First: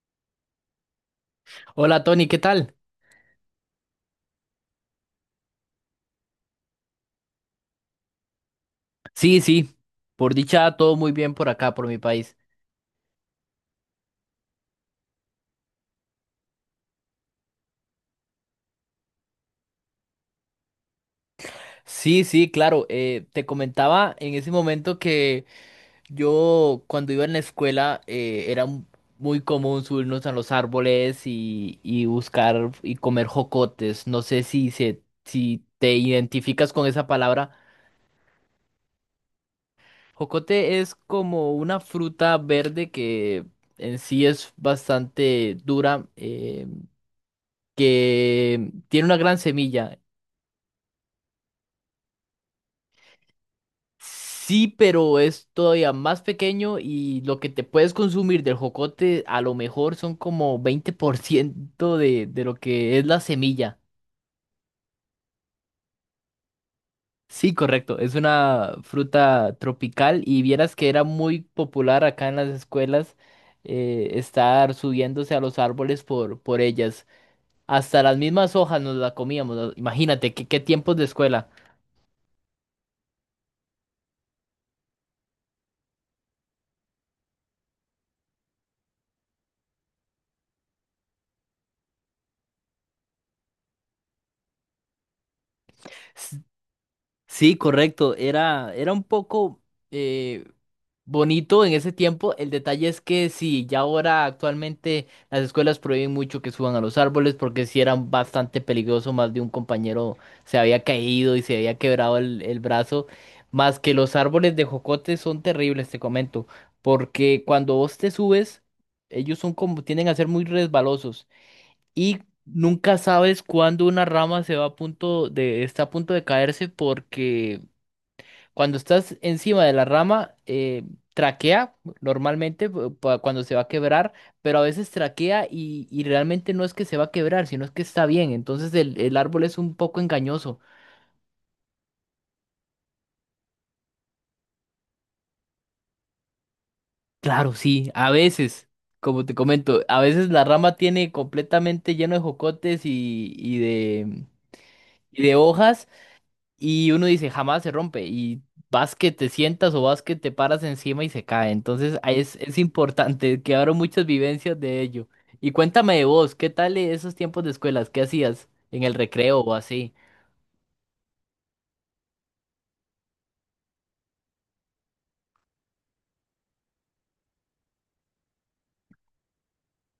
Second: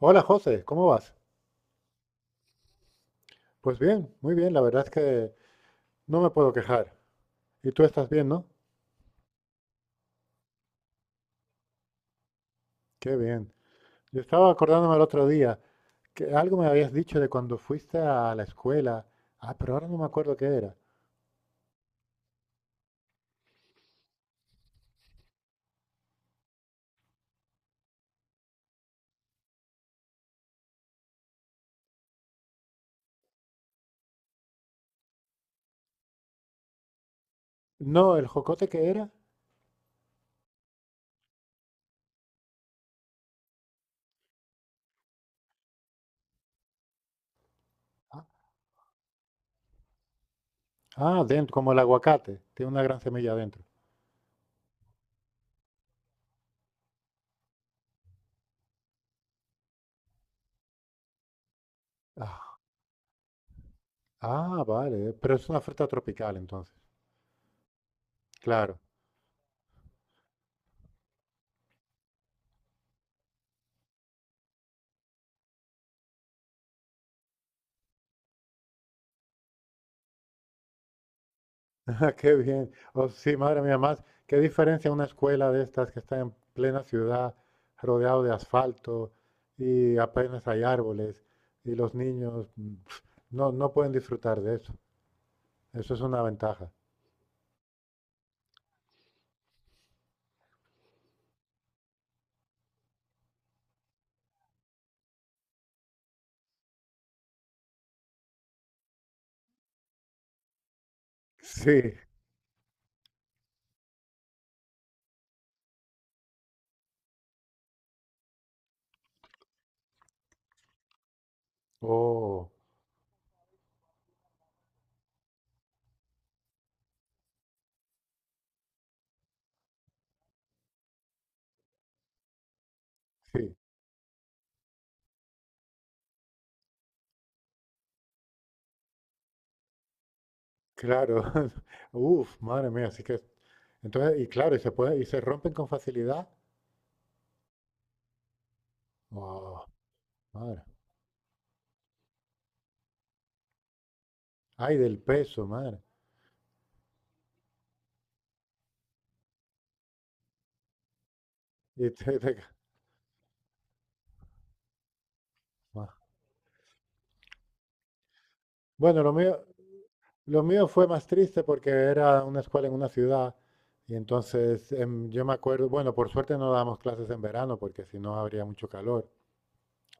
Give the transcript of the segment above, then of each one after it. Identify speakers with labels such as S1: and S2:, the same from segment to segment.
S1: Hola José, ¿cómo vas?
S2: Hola Tony, ¿qué tal?
S1: Pues bien, muy bien, la verdad es que no me puedo quejar. ¿Y tú estás bien, no?
S2: Sí, sí, por dicha todo muy bien por acá, por mi país.
S1: Qué bien. Yo estaba acordándome el otro día que algo me habías dicho de cuando fuiste a la escuela. Ah, pero ahora no me acuerdo qué era.
S2: Sí, sí, claro, te comentaba en ese momento que yo cuando iba en la escuela era muy común subirnos a los árboles y buscar y comer jocotes. No sé si te identificas con esa palabra.
S1: No, el jocote que era.
S2: Jocote es como una fruta verde que en sí es bastante dura, que tiene una gran semilla.
S1: Ah, dentro, como el aguacate. Tiene una gran semilla dentro.
S2: Sí, pero es todavía más pequeño y lo que te puedes consumir del jocote a lo mejor son como 20% de lo
S1: Ah,
S2: que es la semilla.
S1: ah, vale. Pero es una fruta tropical entonces.
S2: Sí, correcto. Es una
S1: Claro.
S2: fruta tropical y vieras que era muy popular acá en las escuelas estar subiéndose a los árboles por ellas. Hasta las mismas hojas nos la comíamos. Imagínate, qué tiempos de escuela.
S1: Ah, qué bien. Oh, sí, madre mía, más, qué diferencia una escuela de estas que está en plena ciudad, rodeado de asfalto y apenas hay árboles y los niños no pueden disfrutar de eso. Eso es una
S2: S-
S1: ventaja.
S2: Sí, correcto. Era un poco... eh, bonito en ese tiempo. El detalle es que sí, ya ahora actualmente las escuelas prohíben mucho que suban a los árboles porque si eran bastante peligroso, más de un compañero se había caído y se había
S1: Sí,
S2: quebrado el brazo. Más que los árboles de jocote son terribles, te comento, porque cuando vos te subes, ellos son como, tienden a ser muy resbalosos y
S1: oh,
S2: nunca sabes cuándo una rama se va a está a punto de caerse porque cuando estás encima de la rama, traquea normalmente cuando se
S1: sí,
S2: va a quebrar, pero a veces traquea y realmente no es que se va a quebrar, sino es que está bien. Entonces el árbol es un poco engañoso.
S1: claro. Uf, madre mía, así que entonces y claro, y se puede y se rompen con facilidad.
S2: Claro, sí, a veces, como te
S1: Oh,
S2: comento, a veces la
S1: madre.
S2: rama tiene completamente lleno de jocotes y, y de,
S1: Ay, del
S2: y de
S1: peso, madre.
S2: hojas. Y uno dice, jamás se rompe. Y vas que te sientas o vas que te paras encima y se cae.
S1: Y
S2: Entonces
S1: te-
S2: ahí
S1: te
S2: es importante, que quedaron muchas vivencias de ello. Y
S1: ma-
S2: cuéntame de vos, ¿qué tal esos tiempos de escuelas? ¿Qué hacías en el
S1: Bueno, lo
S2: recreo
S1: mío,
S2: o así?
S1: lo mío fue más triste porque era una escuela en una ciudad y entonces yo me acuerdo, bueno, por suerte no dábamos clases en verano porque si no habría mucho calor,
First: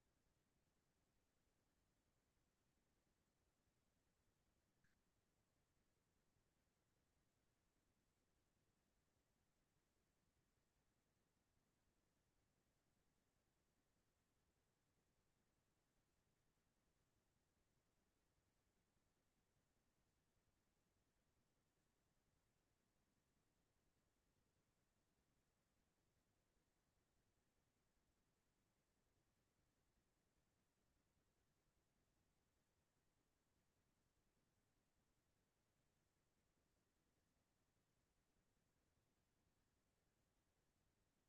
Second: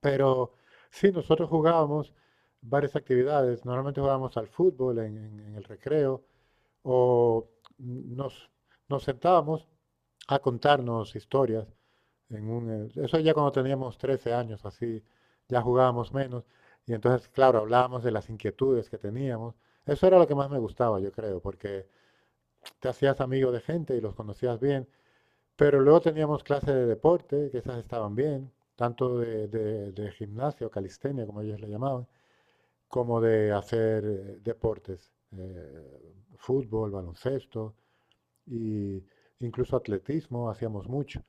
S1: pero sí, nosotros jugábamos varias actividades, normalmente jugábamos al fútbol en, en el recreo o nos, nos sentábamos a contarnos historias eso ya cuando teníamos 13 años, así, ya jugábamos menos. Y entonces, claro, hablábamos de las inquietudes que teníamos. Eso era lo que más me gustaba, yo creo, porque te hacías amigo de gente y los conocías bien. Pero luego teníamos clases de deporte, que esas estaban bien, tanto de, de gimnasio, calistenia, como ellos le llamaban, como de hacer deportes, fútbol, baloncesto, y incluso atletismo, hacíamos mucho.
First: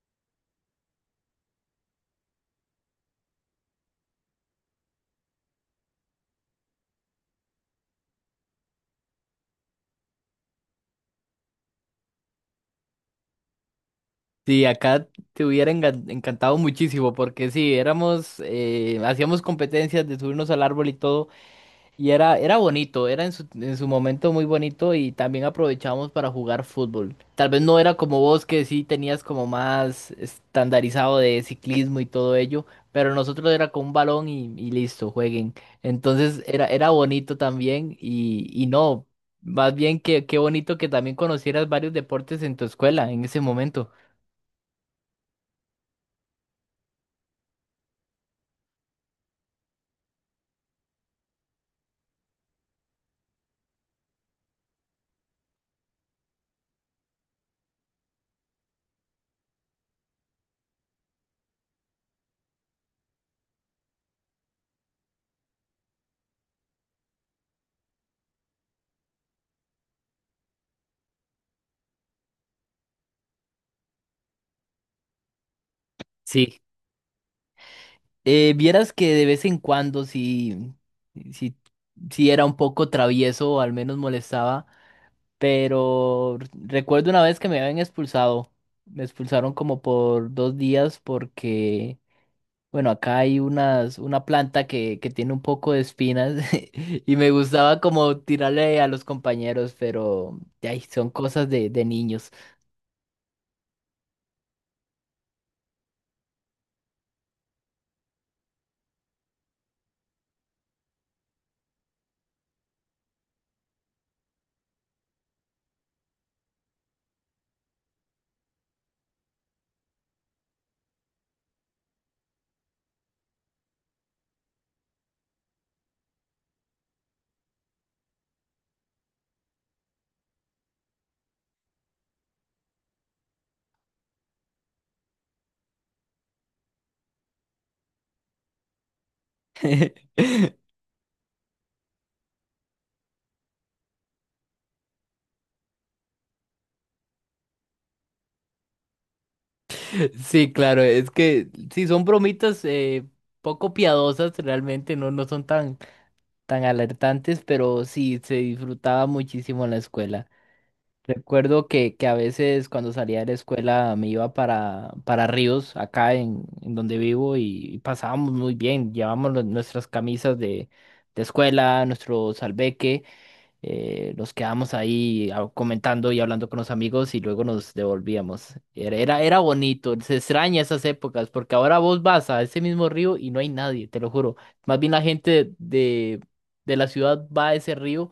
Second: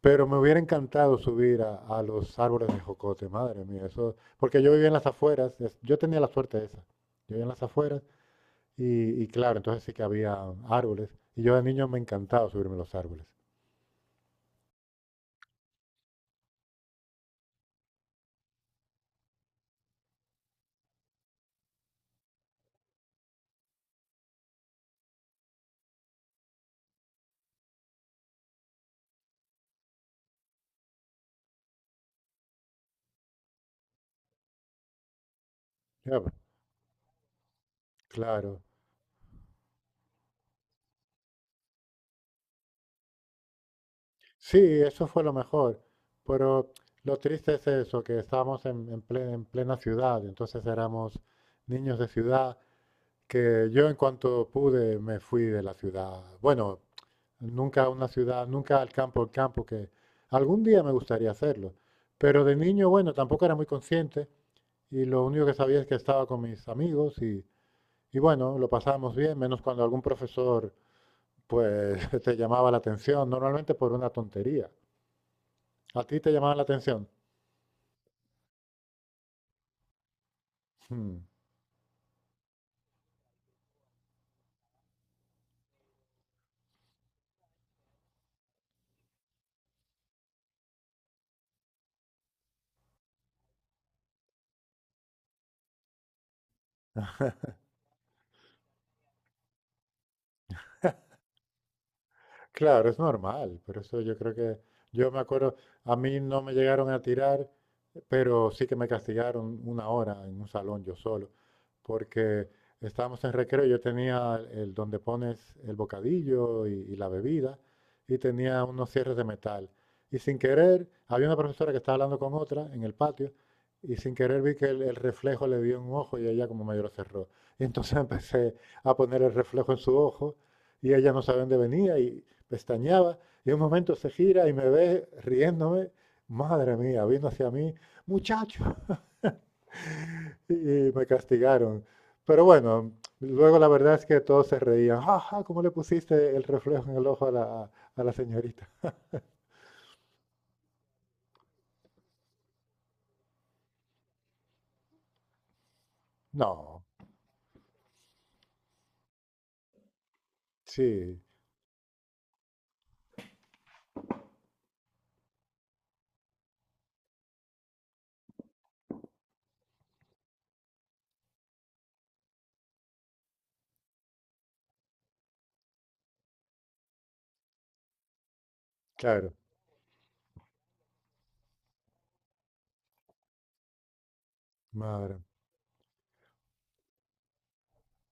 S1: Pero me hubiera encantado subir a los árboles de jocote, madre mía, eso, porque yo vivía en las afueras, yo tenía la suerte esa, yo vivía en las afueras y claro, entonces sí que había árboles y yo de niño me encantaba subirme a los árboles.
S2: Sí, acá te hubiera encantado muchísimo porque sí, éramos, hacíamos competencias de subirnos al árbol y todo. Era bonito, era en en su momento muy bonito y también aprovechábamos para jugar fútbol. Tal vez no era como vos que sí tenías como más estandarizado de ciclismo y todo ello, pero nosotros era con un balón y listo, jueguen.
S1: Ya, pues,
S2: Entonces era bonito también y,
S1: claro,
S2: y no, más bien que qué bonito que también conocieras varios deportes en tu escuela en ese momento.
S1: sí, eso fue lo mejor, pero lo triste es eso, que estábamos en, en plena ciudad, entonces éramos niños de ciudad que yo en cuanto pude me fui de la ciudad. Bueno, nunca a una ciudad, nunca al campo, al campo, que algún día me gustaría hacerlo. Pero de niño, bueno, tampoco era muy consciente y lo único que sabía es que estaba con mis amigos y bueno, lo pasábamos bien, menos cuando algún profesor pues te llamaba la atención, normalmente por una tontería. ¿A ti te llamaba
S2: Sí,
S1: la atención?
S2: Vieras que de vez en cuando sí,
S1: Hmm.
S2: sí, sí era un poco travieso o al menos molestaba. Pero recuerdo una vez que me habían expulsado. Me expulsaron como por dos días porque, bueno, acá hay una planta que tiene un poco de espinas y me gustaba como tirarle a los compañeros, pero ay, son cosas de niños.
S1: Claro, es normal. Por eso yo creo que, yo me acuerdo, a mí no me llegaron a tirar, pero sí que me castigaron una hora en un salón yo solo, porque estábamos en recreo, yo tenía el donde pones el bocadillo y la bebida, y tenía unos cierres de metal. Y sin querer, había una profesora que estaba hablando con otra en el patio, y sin querer vi que el reflejo le dio en un ojo y ella como medio lo cerró. Y entonces empecé a poner el reflejo en su ojo y ella no sabía dónde venía y, pestañeaba y en un momento se gira y me ve riéndome, madre mía, vino hacia mí, muchacho, y me castigaron. Pero bueno, luego la verdad es que todos se reían, jaja, ¿cómo le pusiste el reflejo en el ojo a la señorita?
S2: Sí, claro, es que sí, son bromitas poco piadosas, realmente no, no son tan, tan
S1: No,
S2: alertantes, pero sí, se disfrutaba muchísimo en la escuela.
S1: sí,
S2: Recuerdo que a veces cuando salía de la escuela me iba para Ríos, acá en donde vivo, y pasábamos muy bien. Llevábamos nuestras camisas de escuela, nuestro salveque, nos quedábamos ahí comentando y hablando con los amigos y luego nos devolvíamos.
S1: claro,
S2: Era bonito, se extraña esas épocas, porque ahora vos vas a ese mismo río y no hay nadie, te lo juro. Más bien la
S1: madre.
S2: gente de la ciudad va a ese río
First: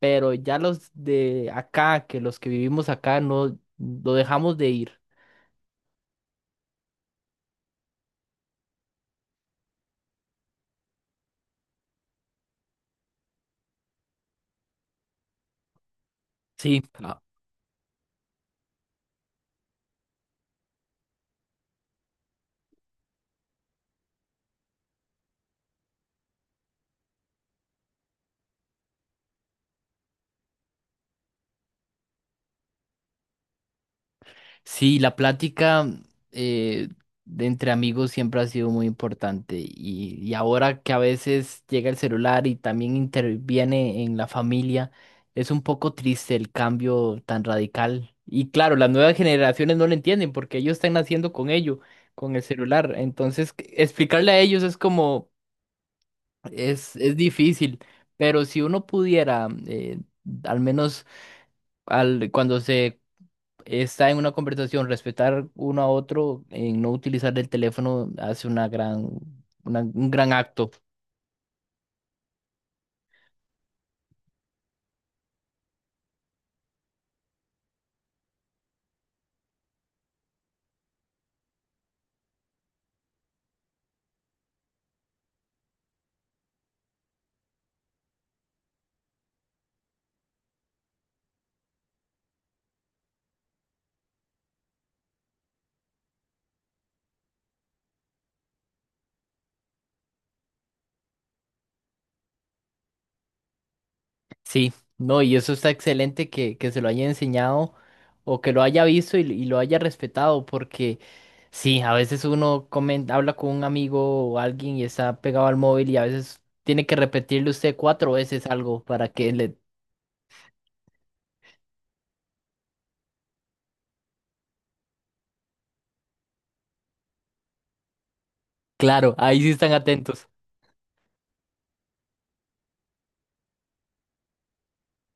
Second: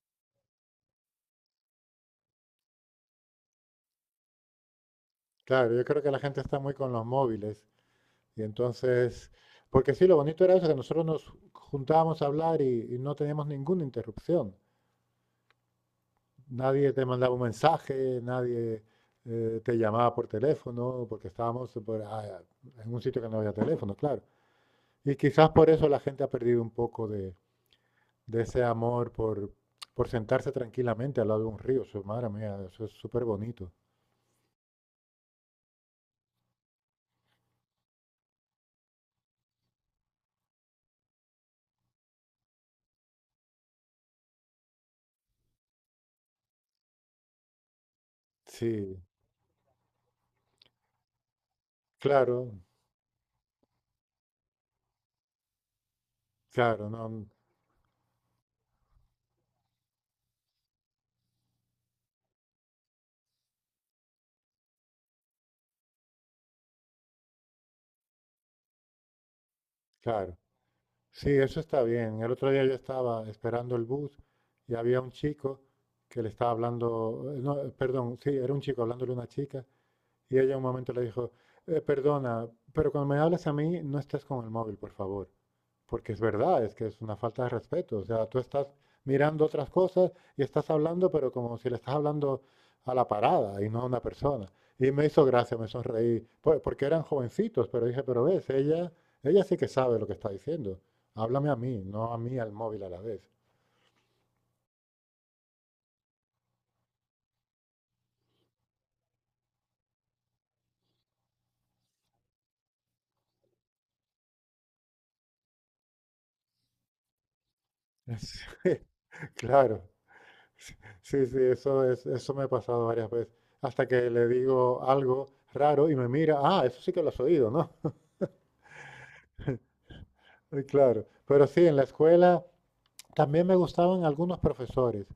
S2: pero ya los de acá, que los que vivimos acá, no lo dejamos de ir.
S1: Claro, yo creo que la gente está muy con los móviles y entonces, porque sí, lo bonito era eso, que nosotros nos juntábamos a hablar y no teníamos ninguna interrupción.
S2: Sí,
S1: Nadie te mandaba un mensaje, nadie te llamaba por teléfono, porque estábamos en un sitio que no había teléfono, claro. Y quizás por eso la gente ha perdido un poco de ese amor por sentarse tranquilamente al lado de un río. Eso, madre mía, eso es súper bonito.
S2: sí, la plática eh, de entre amigos siempre ha sido muy importante y ahora que a veces llega el celular y también interviene en la familia, es un poco triste el cambio tan radical. Y claro, las
S1: Sí,
S2: nuevas generaciones no lo entienden porque ellos están naciendo con ello, con el
S1: claro,
S2: celular. Entonces, explicarle a ellos es como...
S1: claro,
S2: Es
S1: no,
S2: difícil, pero si uno pudiera, al menos cuando se está en una conversación, respetar uno a otro, en no utilizar el teléfono, hace una gran, un gran
S1: claro.
S2: acto.
S1: Sí, eso está bien. El otro día yo estaba esperando el bus y había un chico que le estaba hablando, no, perdón, sí, era un chico hablándole a una chica. Y ella un momento le dijo, perdona, pero cuando me hablas a mí, no estés con el móvil, por favor. Porque es verdad, es que es una falta de respeto. O sea, tú estás mirando otras cosas y estás hablando, pero como si le estás hablando a la parada y no a una persona. Y me hizo gracia, me sonreí, porque eran jovencitos, pero dije, pero ves, ella sí que sabe lo que está diciendo. Háblame a mí, no a mí al móvil a la vez.
S2: Sí, no, y eso está excelente que se lo haya enseñado o que lo haya visto y lo haya respetado, porque sí, a veces uno habla con un amigo o alguien y está pegado al móvil y a veces tiene que repetirle usted cuatro veces
S1: Es-
S2: algo para que le...
S1: Claro. Sí, sí, eso es, eso me ha pasado varias veces. Hasta que le digo algo raro y me mira, ah, eso sí que lo has oído, ¿no?
S2: Claro, ahí sí están atentos.
S1: Y claro. Pero sí, en la escuela también me gustaban algunos profesores,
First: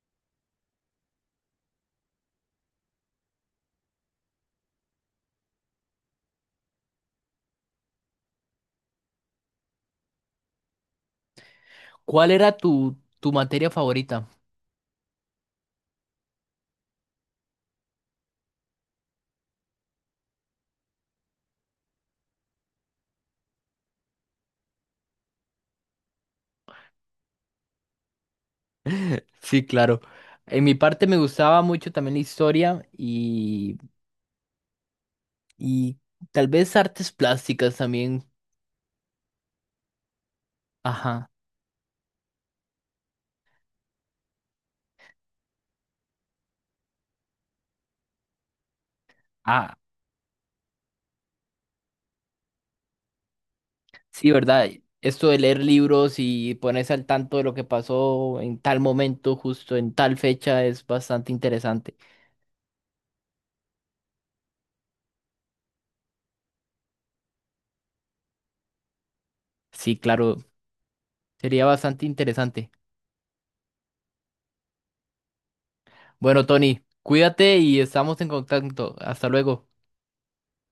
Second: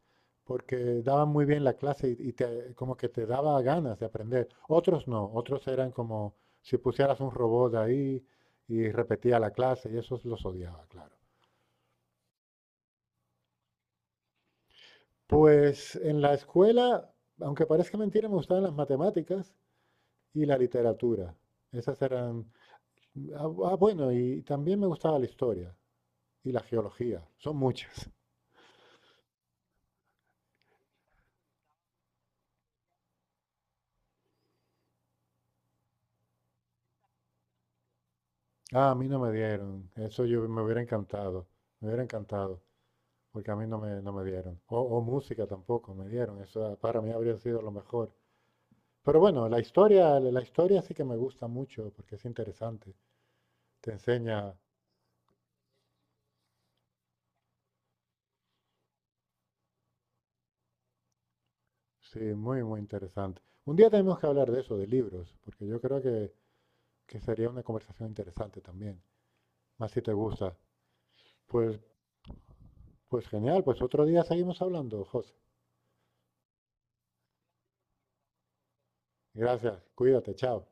S1: porque daban muy bien la clase y como que te daba ganas de aprender. Otros no, otros eran como si pusieras un robot ahí y repetía la clase y esos los odiaba, claro.
S2: ¿Cuál era tu materia favorita?
S1: Pues en la escuela, aunque parezca mentira, me gustaban las matemáticas y la literatura. Esas eran. Ah, ah, bueno, y también me gustaba la historia y la geología. Son muchas.
S2: Sí, claro. En mi parte me gustaba mucho también la historia y tal vez artes plásticas también.
S1: Ah, a mí no me dieron. Eso yo me hubiera
S2: Ajá.
S1: encantado. Me hubiera encantado. Porque a mí no me dieron. O música tampoco me dieron. Eso para mí habría sido lo mejor. Pero bueno, la
S2: Ah,
S1: historia, la historia sí que me gusta mucho porque es interesante. Te
S2: sí,
S1: enseña,
S2: ¿verdad? Esto de leer libros y ponerse al tanto de lo que pasó en tal momento, justo en tal fecha, es bastante interesante.
S1: sí, muy, muy interesante. Un día tenemos que hablar de eso, de libros, porque yo creo que sería una conversación interesante también. Más
S2: Sí,
S1: si te
S2: claro,
S1: gusta.
S2: sería
S1: Pues,
S2: bastante interesante.
S1: pues genial, pues otro día seguimos hablando, José.
S2: Bueno, Tony, cuídate y estamos en contacto. Hasta luego.
S1: Gracias, cuídate, chao.